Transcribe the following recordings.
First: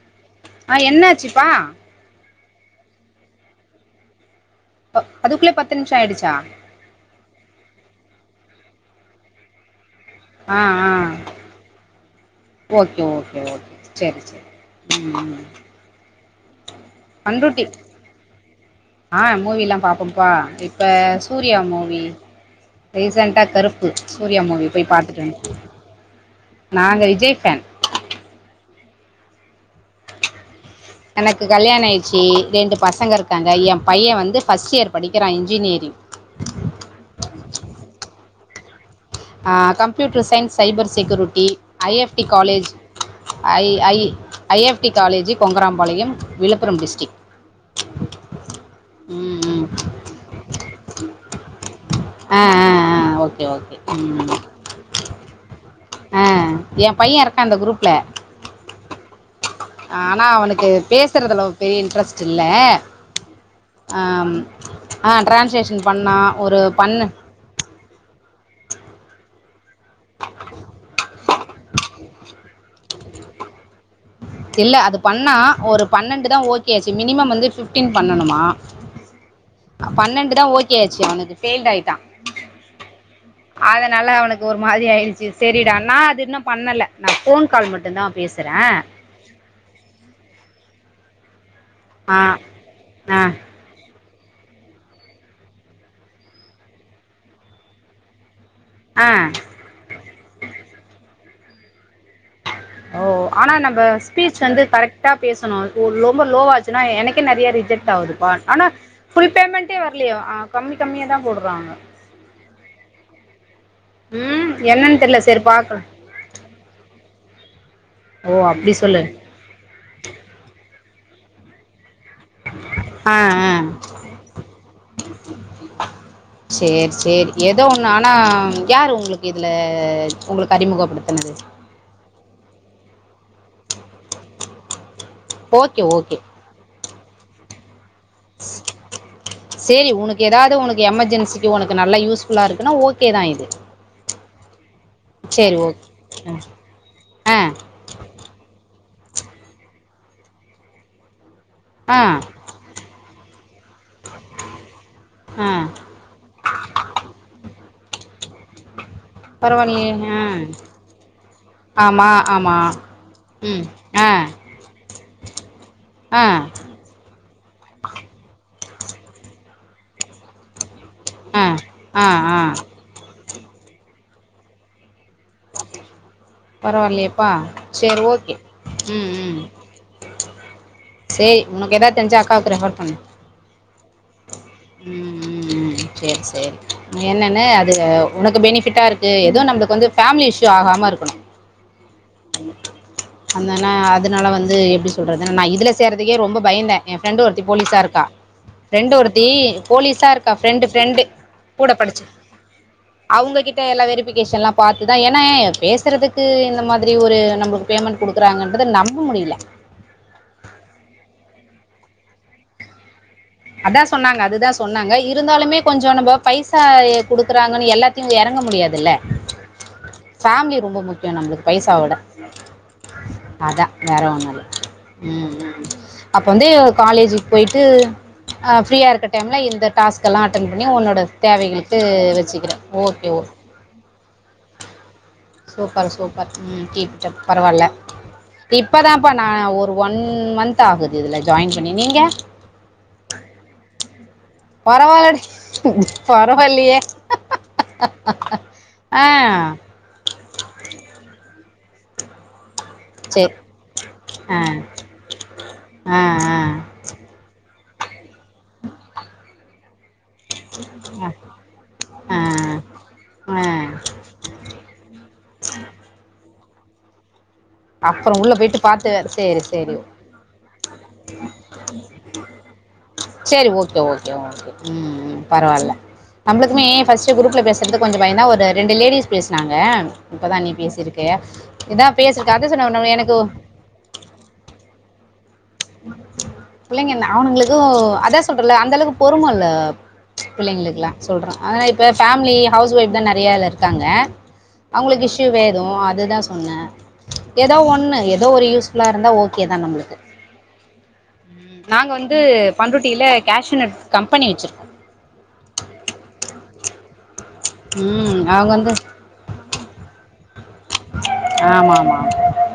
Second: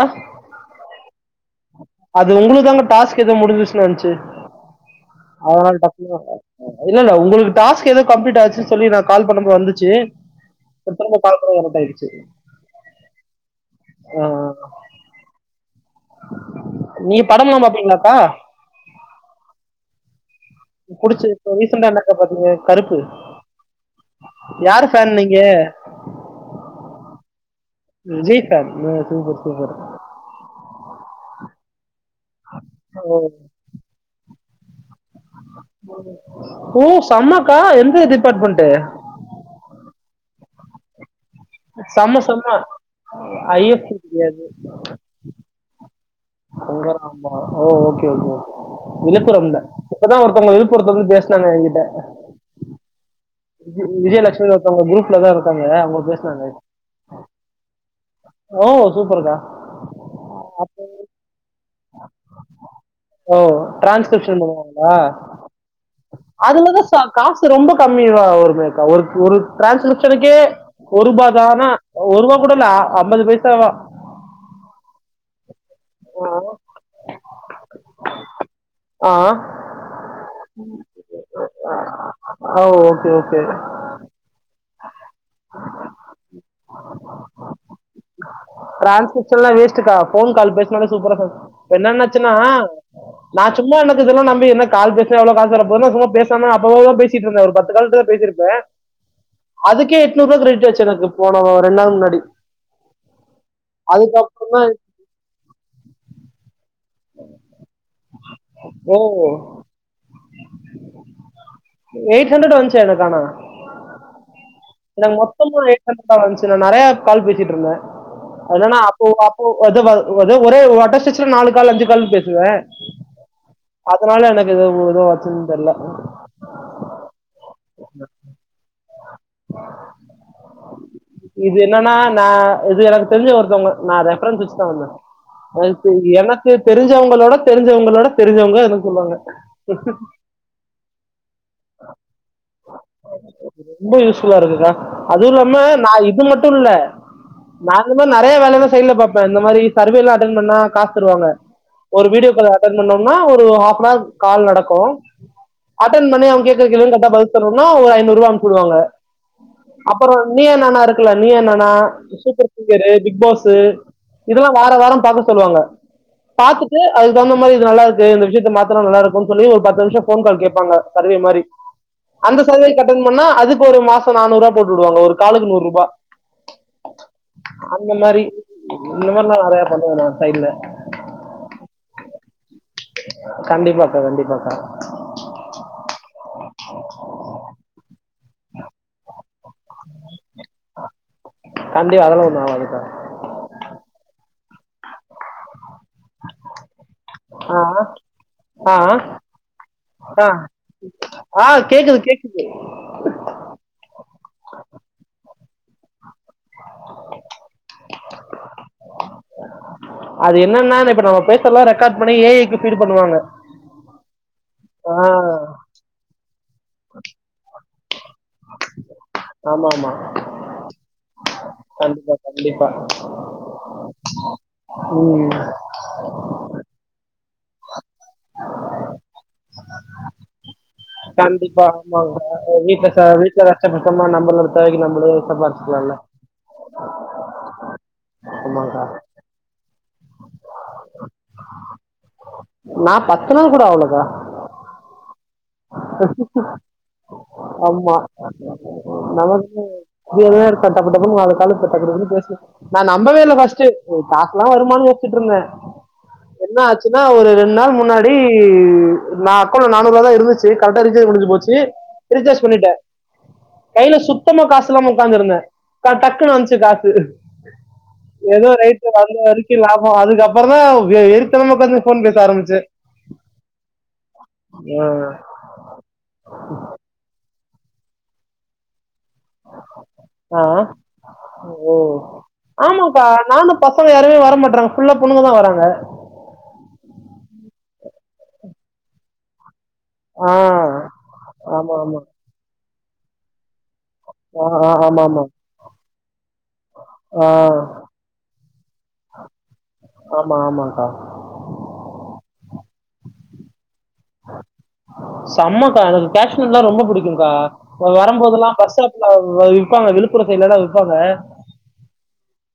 ஆ ஆ என்னாச்சிப்பா அது உங்களுக்கு தாங்க டாஸ்க் ஏதோ முடிஞ்ச்சுரிச்சுன்னு வந்துச்சு அ- அதுக்குள்ளே பத்து அவுங்கள்ட நிமிஷம் ஆயிடுச்சா சொல்லனுமா இல்ல இல்ல உங்களுக்கு டாஸ்க் எதோ கம்ப்லீட் ஆச்சு சொல்லி நான் கால் பண்ணும் போது வந்துச்சு ஆ ஆ திரும்பி பாக்குறேன் இருட்டாயிடுச்சு ஓகே ஓகே ஓகே செரி செரி ம் ம் ம் நீ படம்லாம் பண்ருட்டி பாப்பீங்களாப்பா ஆ மூவி எல்லாம் பாப்போம்ப்பா இப்போ புடிச்ச இப்ப சூர்யா ரீசெண்டா மூவி என்னக்கா பாத்தீங்க கருப்பு ரீசெண்டட்டா கருப்பு சூர்யா மூவி யாரு போய் ஃபேன் பார்த்துட்டு நீங்க வந்தேன் நான் விஜய் ஃபேன் ஓ சூப்பர் சூப்பர் எனக்கு கல்யாணம் ஆயிடுச்சி ரெண்டு பசங்க ஓ இருக்காங்க ஏன் பையன் வந்து பஸ்டியர் ஓ செம ஆ எந்த department computer science cyber security I F செம்ம டி செம்ம காலேஜ் ஐ ஐஎஃப்சி ஐ தெரியாது ஐ எஃப் டி காலேஜி கொங்கராம்பாளையம் விழுப்புரம் டிஸ்ட்ரிக் யங்கரமா ஓ ஓகே ஓகே ம் விழுப்புரம் ம் தான் இப்பதான் ஒருத்தவங்க விழுப்புரதுல இருந்து பேசினாங்க என்கிட்ட ஆ ஆ ஆ ஓ விஜயலட்சுமி னு ஒருத்தவங்க குரூப் ல தான் இரு ஆ என் பையன் இருக்கான் இந்த குரூப்ல ஓ சூப்பர்க்கா ஆனா அவனுக்கு பேசுறதுல பெரிய ஒரு இன்டரஸ்ட் இல்ல ஓ டிரான்ஸ்கிரிப்ஷன் பண்ணுவாங்களா ஆ டிரான்ஸ்கிரிப்ஷன் பண்ணான் ஒரு பண்ணு [unintelligible] டிரான்ஸ்லக்ஷனுக்கே ஒரு பா ஆனா ஒரு ரூபா கூட இல்ல ஐம்பது பைசா தான் இல்ல அது பண்னா ஒரு பன்னண்டு தான் ஓகே ஆச்சு மினிமம் வந்து பிப்டீன் பண்ணனுமா ஆ பண்ணண்டு தான் ஒகே ஆச்சு பெயில் ஆகிட்டான் ஓ ஓகே ஓகே அதனால அவனுக்கு ஒரு மாதிரி ஆயிடுச்சு சரிடா நான் அது இன்னும் பண்ணல நான் ஃபோன் கால் மட்டும் தான் பேசுறேன் ல்லாம் வேஸ்டக்கா ஃபோன் கால் பேசனாலே சூப்பரா பேசு என்ன ஆ நெனச்சன்னா ஆ நான் சும்மா என்ன இது எல்லாம் நம்பி என்ன கால் பேசல எவ்ளோ காசு வர போகுது சும்மா பேசாம அப்பப்ப பேசி த்திட்ருந்தே ஒரு பத்து கால்தா பேசிருப்பே ஆ அதுக்கே எட்நூறு ரூவா கிரெடிட் ஆச்சு எனக்கு போன ரெண்ட் நாள் முன்னாடி ஓ ஆனா நம்ப ஸ்பீச் அதுக்கப்புறம் வந்து தான் கரெக்டா பேசணு ஒ லொம்ப லோவாச்சுனா எனக் கு நெறைய ரிஜெக்ட் ஆகுதுப்பா ஆனா ஓ ஃபுல் பேமெண்ட்டே வரலயே ஆ கம்மி கம்மியாதா போடறாங்க வந்ச்சு எனக்கு ஆனா என்னன்னு எனக்கு தெர்ல சரி மொத்தமா பாக்குற எயிட் ஹண்ரட்தா வந்ச்சு நா நெறையா கால் பேசிட்டு இருந்தே ஓ அப்டி இல்லன்னா சொல்லு அப்போ அப்போ அது ஒரே ஒரு வாட்ட ஆக்சுலா நாலு காலு அஞ்சு கால் பேசுவே ஆ ஆ அதனால எனக்கு இது எதுல ஆச்சுன்னு தெர்ல சேரி சேரி ஏதோ ஒண்ணு ம் ஆனா யாரு உங்களுக்கு இதுல உங்களுக்கு அறிமுகப்படுத்துனது நா இது எனக்கு தெரிஞ்ச ஒருத்தவங்க நா ரெஃபரன்ஸ் வச்சுதா வந்தே ஓகே ஒருத்தர் ஓகே எனக்கு தெரிஞ்சவங்களோட தெரிஞ்சவங்களோட தெரிஞ்சவங்க எனக்கு சொல்லுவாங்க சேரி உனக்கு ந்தாவது உனக்கு எமர்ஜென்சிக்கு உனக்கு நல்லா யூஸ்ஃபுல்லா இருக்குன்னா ஓகேதா இது ரொம்ப யூஸ்ஃபுல்லா இருக்குக்கா அதுவு சேரி இல்லாம நா இது ஓகே மட்டு இல்ல ஆ நானுமே நெறைய வேலைலா சைடுல பாப்பே இந்த மாதிரி சர்வேல்லா அட்டன் பண்ணா காசு தருவாங்க ஆ ஒரு ஆ வீடியோ கால் அட்டன் பண்ணோ னா ஒரு ஹாஃபனவர் கால் நடக்கு ஆ அட்டன் பண்ணி அவங்க கேக்குற கேள்விகளுக்கு கரெக்டா பதில் சொன்னோ னா ஒரு ஐநூறுவா அனு ப்ச்சு உடுவாங்க பரவாயில்லையே அப்புறோ ஆ நீயா நானா இருக்குல நீயா நானா ஆமா சூப்பர் ஆமா சிங்கரு பிக்பாஸு ம் ஆ இதெல்லா வாரா வாரம் பாக்க சொல்லுவாங்க ஆ பாத்துட்டு அது க்கு தகுந்த மாரி இது நல்லா இருக்கு இந்த விஷயத்த மாத்துனா நல்லா இருக்கும்னு சொல்லி ஒரு பத்து நிமிஷோ ஃபோன் கால் கேப்பாங்க சர்வே மாரி ஆ ஆ ஆ அந்த சர்வேக்கு அட்டன் பண்ணா அதுக்கு ஒரு மாசோ நானூறு ரூவா போட்டு வுடுவாங்க ஒரு காலுக்கு நூறு ரூபா பரவாயில்லையேப்பா அந்த சேரி மாரி ஓகே இந்த ம் மாரில்லா ம் நெறைய பண்ணிருக்கிற நா சைடுல சேரி உனக்கு எதாவது தெரிஞ்சா அக்காவுக்கு ரெஃபர் பண்ணு கண்டிப்பா கா கண்டிப்பா ம் ம் ம் சேரி சேரி என்னன்னு அது உனக்கு பெனிஃபிட்டா இருக்கு து நம்ளுக்கு வந்து ஃபேமிலி இஷ்யூ ஆகாம இருக் [inaudible] கண்டிப்பா அதெல்லாம் ஒன்றும் ஆகாதுக்கா அந்தன அதனால வந் து எப்டி சொல்றதுனா நா இதுலஸ் செய்றதுக்கே ரொம்ப பயந்த எம் ஃப்ரெண்டு ஒருத்தி போலீசா இருக்கா ஆ ஆ ஃப்ரெண்டு ஒருத் ப்படி போலீஸா ஆ இருக்கா ஃப்ரெண்டு ஃப்ரெண்டு ஆ கூட கேக்குது படுச்ச கேக்குது அவங்ககிட்ட எல்லா வெரிபிகேஷன்லா பாத்துதா ஏன்னாய்வ் பேசுறதுக்கு இந்த மாதிரி ஒரு நம்மளுக்கு பேமெண்ட் குடுக்குறாங்கன்றத நம்ப முடில அது என்னன்னா அத இப்ப நம்ம பேசுறத எல்லா ரெக்கார்ட் பண்ணி ஏஐக்கு ஃபீடு பண்ணுவாங்க அதா சொன்னாங்க அதுதாஸ் ஆ சொன்னாங்க இருந்தாலுமே கொஞ்சோ நம்ப பைசா எ குடுக்குறாங்கன்னு எல்லாத்துலயு எறங்க முடியாதுல்ல ஆமாமா பே நம்ளுக் பைச விட அதா வேற ஒன்னு இல்ல ம் ம் அப்ப வந்து காலேஜு போயிட்டு அ ஃப்ரியா இருக்க டைம்ல இந்த டாஸ்க் எல்லா அட்டன் பண்ணி உன்னோட கண்டிப்பா தேவைகளுக்கு ஆமாங்க வச்சுக்கிறேன் வீட்லதா ஓகே ஓகே வீட்ல கஷ்டப்பட் சொன்னோ நம்முளுக்கு தேவைக்கு நம்மளே சூப்பர் சம்பாரிச்சுக்கலாம்ல சூப்பர் ம் கீப்பிட்டப் பரவால்ல ஆமாங்கா இப்பதாம்பா நா ஒரு ஒன் மந்த் ஆகுது இதுல ஜாயின் பண்ணி நீங்க பரவாயில்லடி பரவாயில்லையே ஆம்மா ஆ நமக்கு டெய்லி ஒரு கஷ்டப்பட்டாதான நாலு காலு பே அப்டி அப்டி பேசி நா நம்பவே சரி இலை ஃபஸ்ட்டு இதுல ஆ காஸ்ல்லா வருமான் யோசுட்ருந்த ஆ என்ன ஆச்சுன்னா ஒரு ரெண்டு நாள் முன்னாடி நா அக்கோண்ட்ல நானூறுவாதா இருந்துச்சு கரட்டா ஆ ரீச்சார்ஜ் ஆ முடுஞ்சு போச்சு ஆ ரீச்சார்ஜ் பண்ணிட்ட ஆ கைல சுத்தமா காஸ் இல்லமா உக்காந்துருந்த ட டக்குனு வஞ்சு காசு அப்புறம் உள்ள ஏதோ போயிட்டு பார்த்து ரேட்டு வந்த சரி வரைக்கு சரி லாபம் அதுக்கப்புறம் தான் எரித்தனமக்க்ச போன் பேச ஆரம்பிச்சு செரி ஓகே ஓகே ஓகே ம் பரவாயில்ல நம்ளுக்கு ஃபர்ஸ்ட்டூ குரூப்ல பேச இருந்து கொஞ்ச பயா தா ஒரு ரெண்டு லேடிஸ் பேசினாங்க இப்பதா ஆ. நீ பேசிருக்க ஓ இதா பேசிருக்க அத சொன்ன ஆமாக்கா எனக்கு நானும் பசங்க யாருமே வர மாட்டாங்க ஃபுல்லா பொண்ணுங்க தா பிள்ளைங்கன அவனுங்களுக்கு அதா சொல்றல்ல அந்த அளவுக்கு பொறுமல்ல ஆ பிள்ளைங்களுக்குல்ல சொல்றே அதன ஆமா இப்ப ஆமா ஃபேமிலி ஹவுஸ் ஒயப் நெறையா இல்ல ங்க ஆ ஆ, ஆமா அவங்களுக்கு ஆமா இஷயூ வேதும் அதுதா சொன்னே ஆ ஏதோ ஒண்ணு ஏதோ ஒரு யூஸ்ஃபுல்லா இருந்தா ஓகே தா நம்மளுக்கு ஆமா ஆமாக்கா நாங்க வந்து பண்ருட்டியில கேஷ்நட் செம்மக்கா அது கேஷ் எல்லா ரொம்ப புடிக்கு ம் வரும்போதெல்லா அவங்க வந்து பஸ்லே போவாங்க இப்பொ அவுங்க விழுப்புர வப்பாங்க ஆமா ஆமா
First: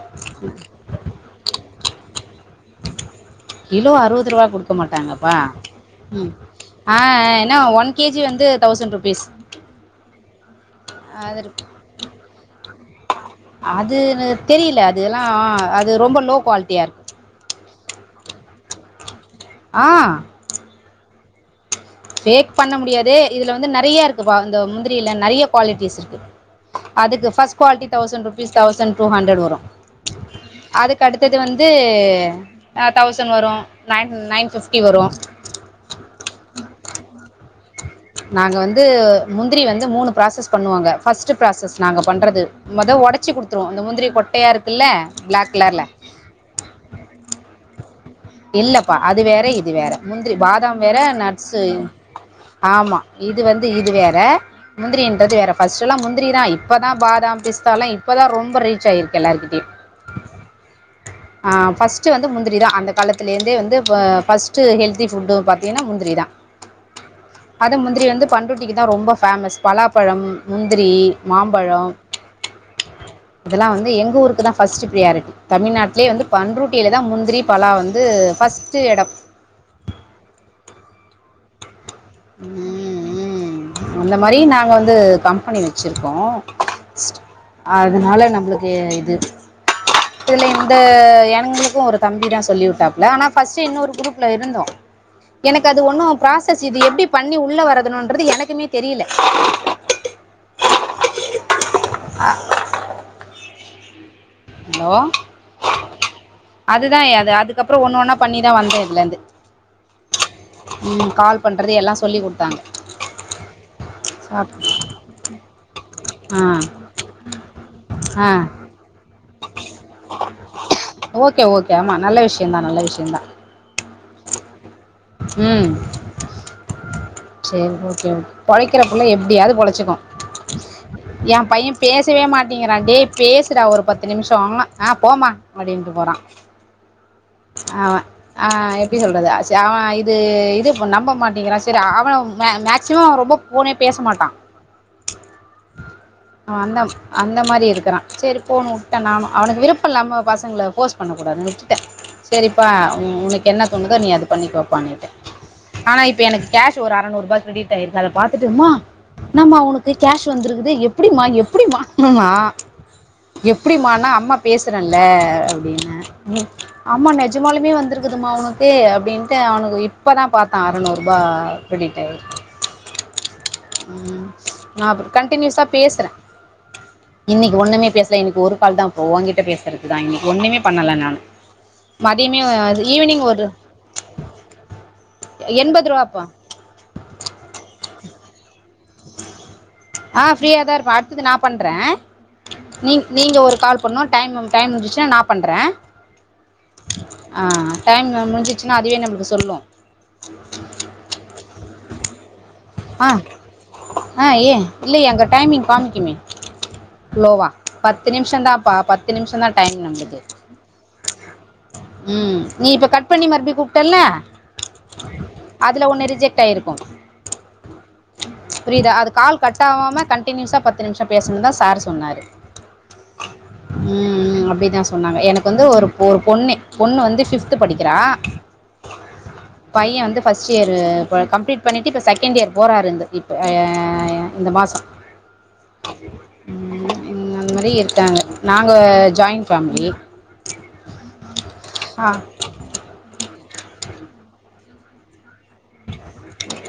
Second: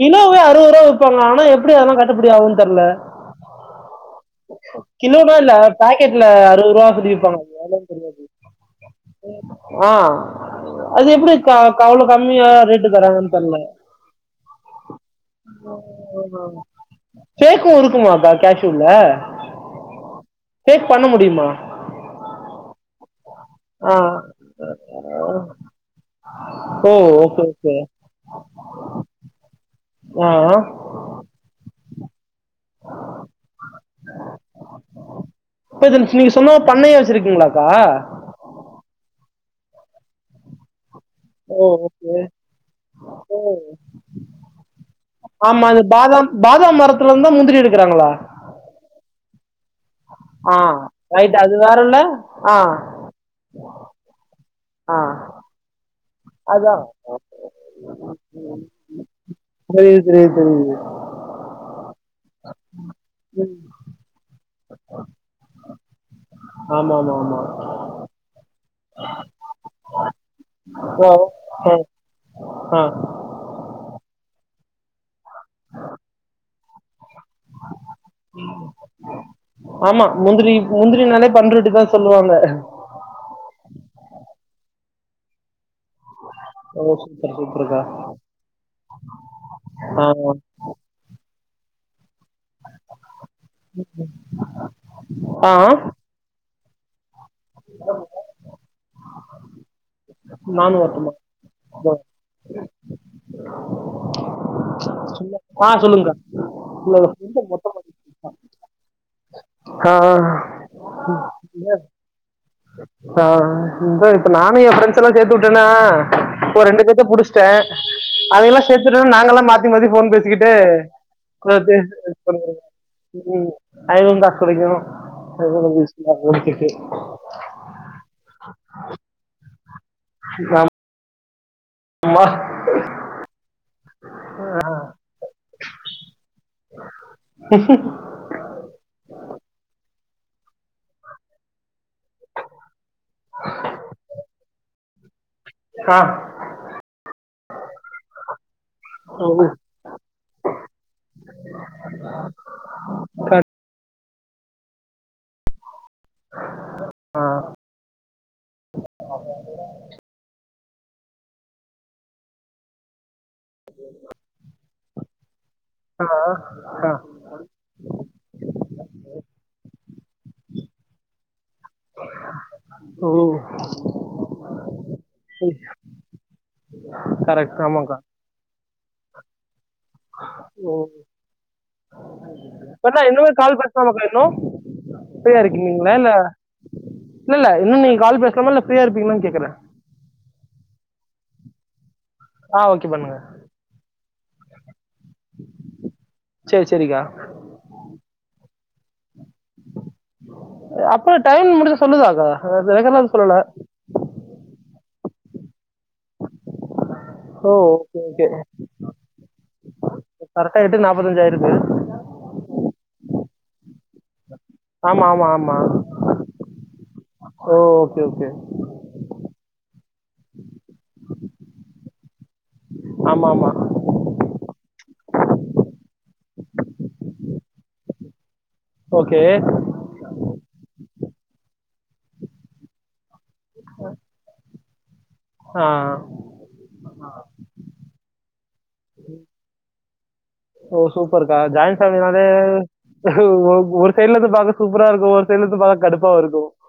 கிலோ அறுபது ரூப வப்பாங்க ஆனா எப்படி அதல்லா கட்ட அப்டி அம் தெர்ல கிலோ அறுவது ரூவா குடுக்க கிலோ வே மாட்டாங்கப்பா இல்ல பாய் ம் அறுவது ரூவா ஆ ஏன்னா ஒன் கேஜி வந்து தௌசண்ட் ருபீஸ் ஆ அதெப்படி அது இருக்கு. அவ்ளோ கம்மியா ரேட் தரங்கா தெர்ல அது தெரியல அதெல்லா அது ரொம்ப லோ குவாலிட்டியா இருக்கு எனக்கு இருக்குமாக்கா கேஷூர்ல ஆ ஷேக் பண்ண முடியுமா ஷேக் பண்ண முடியாது இது வந்து ஆ நிறைய இருக்கு இந்த முந்திரியில நிறைய குவாலிட்டிஸ் இருக்கு ஓ அதுக்கு okay first okay குவிட்டி thousand rupees thousand two hundred வரு ஆ அதுக்கடுத்தது வந்து தௌசண்ட் வரும் நையன் நையன் ஃபிஃப்டி வரும் இருக்கீங்களாக்கா முந்திரி வந்து மூணு ப்ராசஸ் பண்ணுவாங்க ஃப்பர்ஸ்ட் ஓ பிராசஸ் நாங்க ஓகே பண்றது முத உடைச்சி ஓ குடுத்துருவோ அந்த முந்திரி கொட்டையா இருக்குல்ல ப்ளாக் ஆமா அது கலர்ல பாதாம் பாதாம் மரத்துல இருந்தா முந்திரி எடுக்குறாங்களா இல்லப்பா அது வேற இது வேற முந்திரி ஆ பாதாம் வேற ரைட்டு அது நட்ஸு வேறல்ல ஆ ஆமா இது வந்து இது வேற ஆ முந்திரன்றது வேற [unintelligible] முந்திரி தா அதா இப்பதா பாதாம் பிஸ்தா எல்லா இப்பதா ரொம்ப ரீச் ஆயிருக்கு எல்லாருகிட்டயு புரியுது புரியுது புரியுது ஆ பஸ்டு வந்து முந்திரி தா அந்த காலத்லே இருந்தே வந்து ஃபஸ்டு ஹெல்தி ஃபுட் பாத்தீங்கனா முந்திரி தா ஆமா ஆமா ஆமா வந்து பன் ரொட்டிக்கு தா ரொம்ப பேமஸ் பலாப்பழம், முந்திரி, ஓ ஆ மாம்பழோ ஆ இதெல்லா வந்து எங்க ஊருக்கு தா பஸ்டு பிரியாரிட்டி தமிழ்நாட்டிலே வந்து பண்ருட்டில தா மு ஆமா முந்திரி முந்திரி நாலே பண்ருட்டி தா சொல்லுவாங்க ம் அந்த மாரி மாரி நாங்க வந்து கம்பெனி வ வெச்சிருக்கோ ஓ சூப்பர் சூப்பர்க்கா அதனால நம்மளுக்கு இது ஆ இதுல எந்த எங்களுக்கு ஒரு தம்பி தா சொல்லி விட்டாப்ல ஆனா ஃபஸ்டு இன்னொரு குரூப்ல இருந்தோ ஆ எனக்கு அது ஒன்னு பிராச இது எப்டி பண்ணி உள்ள வரனும்ன்றது எனக்குமே தெரியல நானு வரட்டுமா [inaudible] ஹலோ சொல்ல- ஆ சொல்லுங்கக்கா இல்ல, அதுதா இல்ல, அது அ அதுக்கப்றோ மொத்தமா- ஒன்னு ஒன்னா பண்ணிதா வந்தே இதுல இருந்து ஆ உம் கால் பண்றது எல்லா சொல்லி குடுத்தாங்க ஆ இப்ப நானு என் பிரெண்ட்ஸல்லா சேத்து வுட்டனா ஆ ஒரு ரெண்டு பேத்த புடிச்சிட்டே ஆ அத எல்லா சேர்த்துட்டனு நாங்கெல்லா மாத்தி மாத்தி போன் பேசிக்கிட்டு ஓகே ஓகே ஆமா நல்ல விஷயந்தா நல்ல உ அதுந்தா துடிக்கணு உ செரி ஓகே ஓகே பொழைக்கிற புள்ள எப்டியாவது பொழை ச்சுகு ந்நா யாம் பையே பேசவே மாட்டேங்கிறா டே பேசுறா ஒ ஒரு பத்து நிமிஷோ ஆ போமா அப்டின்ட்டு போறா அவ ஆ எப்டி சொல்றது சரி அவ இப் இது இது இப்ப நம்ப மாட்டேங்கிறா சொ செரி அவ மே மேக்சிமம் அவ ரொம்ப ஃபோனே பேச மாட்டா ஆ அவ அந்த அந்த மாரி இருக்குறா செரி போணு வுட்டே நானு ஓ அவனுக்கு விருப்ப இல்லாம பசங்கள ஃபோர்ஸ் பண்ணக் கூடாதுனு விட்டே சேரிப்பா உ கா- உனக்கு என்ன தோணுதோ நீ அத பண்ணிக்கோப்பானிட்டே ஆனா இப்ப எனக்கு கேஷ் ஒரு அறநூறுபா கிரடிட் ஆயிருக்கு அத பாத்துட்டு மா இன்னாமா உனக்கு கேஷ் வந்திருக்குது இது எப்டிமா எப்டிமா ஹு ன்னா எப்டிமானா அம்மா பேசுறேன்ல அப்டின்னே ஆ ஆ அம்மா நெஜமாலுமே வந்திருக்குதுமா உனக்கு அப்படின்ட்டு அவனுக்கு இப் இப்பதா பாத்தா அறநூறுபா கிரிடிட் ஆயிருக்கு ஓ நா கண்ட்டினுசா பேசுறே இன்னைக்கு கரெக்ட் ஒண்ணுமே ஆமாக்கா பேசல இன்னைக்கு ஒரு கால் தா வ ஓங்கிட்ட பேசு இர்க்குதா இன்னக்கி ஒன்னுமே பண்ணல நானு கண்ணா இன்னுமே கால் பேசல மாப்பா இன்னு ஃப்ரியா எண்பது இருக்கீங்களா இல்ல ரூபாப்பா இல்ல இல்ல இன்னு நீ கால் பேசலாம ஃபிரியா இருப்பீங்களானு கேக்கறே ஆ ஃப்ரீயா தா இருப்பே அடுத்தது நா பண்றே ஆ நீ ஓகே பண்ணுங்க நீங்க ஒரு கால் பண்ணோ டைம் மேம் டைம் முடிஞ்சுச்சு சு நா பண்றே சரி சரிக்கா ஆ டைம்ல்லா முடிஞ்சு ஏன்னா அதுவே நம்புளுக்கு அப்ப டைம் முடிஞ்சா சொல்லுதாக்கா ஆ ரெகுலராக சொல்லல ஆ ஏ இல்லயே அங்க டைமிங் காமிக்குமே லோவா ஓ ஓகே பத்து ஓகே நிம்ஷதாபா பத்து நிம்ஷதா டைம் நம்பளுக்கு கரெக்டாக எட்டு நாற்பத்தஞ்சு ஆயிருக்கு உம் நீ இப்ப கட் பண்ணி மறுபுடி கூப்டல்ல ஆமாம் ஆமாம் ஆமாம் அதுல ஒன்னு ரிஜெக்ட் ஆயிருக்கு ஓ ஓகே ஓகே புரியுதா அது கால் கட்டாவாம கண்டினியூஸா பத்து நிமிஷொ பேசணுதா சார் சொன்னாரு ஆமாமா அப்படி தான் சொன்னாங்க எனக்கு வந்து ஒரு ஒரு பொண்ணு பொண்ணு வந்து ஃப்பிப்து படிக்குறா ஓகே பைய வந்து ஃபஸ்டு இயரு கம்ப்ளீட் பண்ணிட்டு இப்ப செகண்ட் இயர் போராறிந்து ஏ இந்த மாசோ ஆ அந்த மாதிரி இருக்காங்க நாங்கள் ஜாயின்ட் ஃபேமிலி ஓ சூப்பர்க்கா ஜாயின் ஆ ஃபேமிலினாலே ஒரு சைலருந்து பா சூப்ரா இருக்கு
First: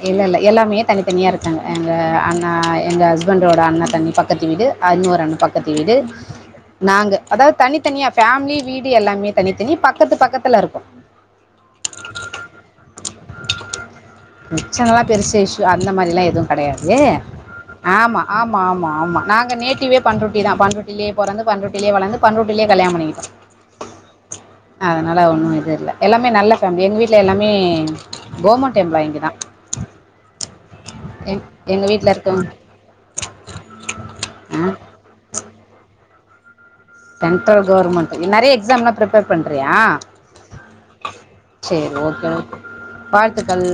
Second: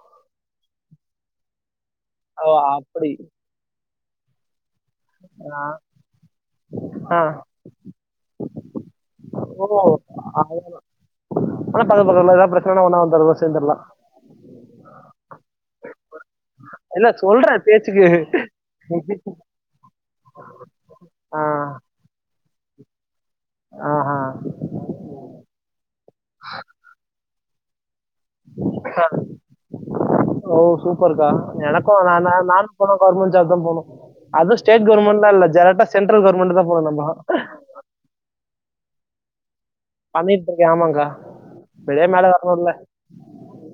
இல்ல இல்ல எல்லாமே தனித்தனியா இருக்காங்க எங்க அண்ணா ஓ எங்க அப்படி ஹஸ்பண்டோட அண்ண தண்ணி ப பக்கத்து வீடு அருணு ஒரு அண்ண ஆ பக்கத்து வீடு நாங்க ஆ. அதாவ் தனித்தனியா ஃபேமிலி வீடு எல்லாமே தனி ஓ தனி பக்கத்து அது பக்கத்துல இருக்கோ சேந்தர்லா பிரச்சனல்லா பெருசா இஷு அந்த மாரிலா எது கெடயாது இல்ல சொல்றேன் பேச்சுக்கு ஆமா ஆமா ஆமா ஆமா நாங்க நேட்டிவே பன்ரூட்டி தா பன்ரூட்டிலே ஆ பொறந்து பண்ரூட்டிலே வளந்து பன்ரூட் யில்லேயே கல்யாணம் பண்ணிக்கிட்டோ ஆஹா அதனால ஒன்னு இது இல்ல எல்லாமே நல்ல ஃபேமிலி எங்க வீட் வீட்ல எல்லாமே கோமா ல்லா இங்கதா ஓ சூப்பர்க்கா எனக்கு ந ந ந நானு போனா கவர்மெண்ட் ஜாப் தா போனு அது ஆ ஸ்டேட் கவர்மெண்ட்லா இல்ல ஜெர கா சென்ட்ரல் கவர்மென்ட்தா சென்டர் கவர்மெண்ட் நெறைய எக்ஸாம்லா ப்ரீப் எ பண் டியா பண்ணிட்டு இருக்கேன் ஆமாங்க்கா சேரி வெளியே ஓகே மேலே ஓகே வரணும்ல வாழ்த்துக்கள்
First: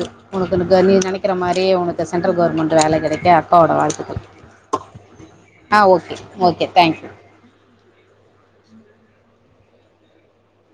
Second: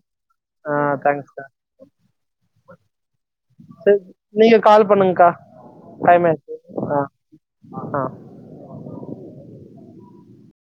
ஆ உனக்குனுக்கு நீ நெனைக்கற தேங்க்ஸ்க்கா மாரி உனக்கு சென்ட்ரல் கவர்மெண்ட் வேல கெடைக்க அக்காவோட சரி வாழ்த்துக்கள் நீங்க கால் பண்ணுங்கக்கா ஆ டைம் ஆயிடுச்சு ஓகே-ஓகே ஆ தேங்க்யூ ஆ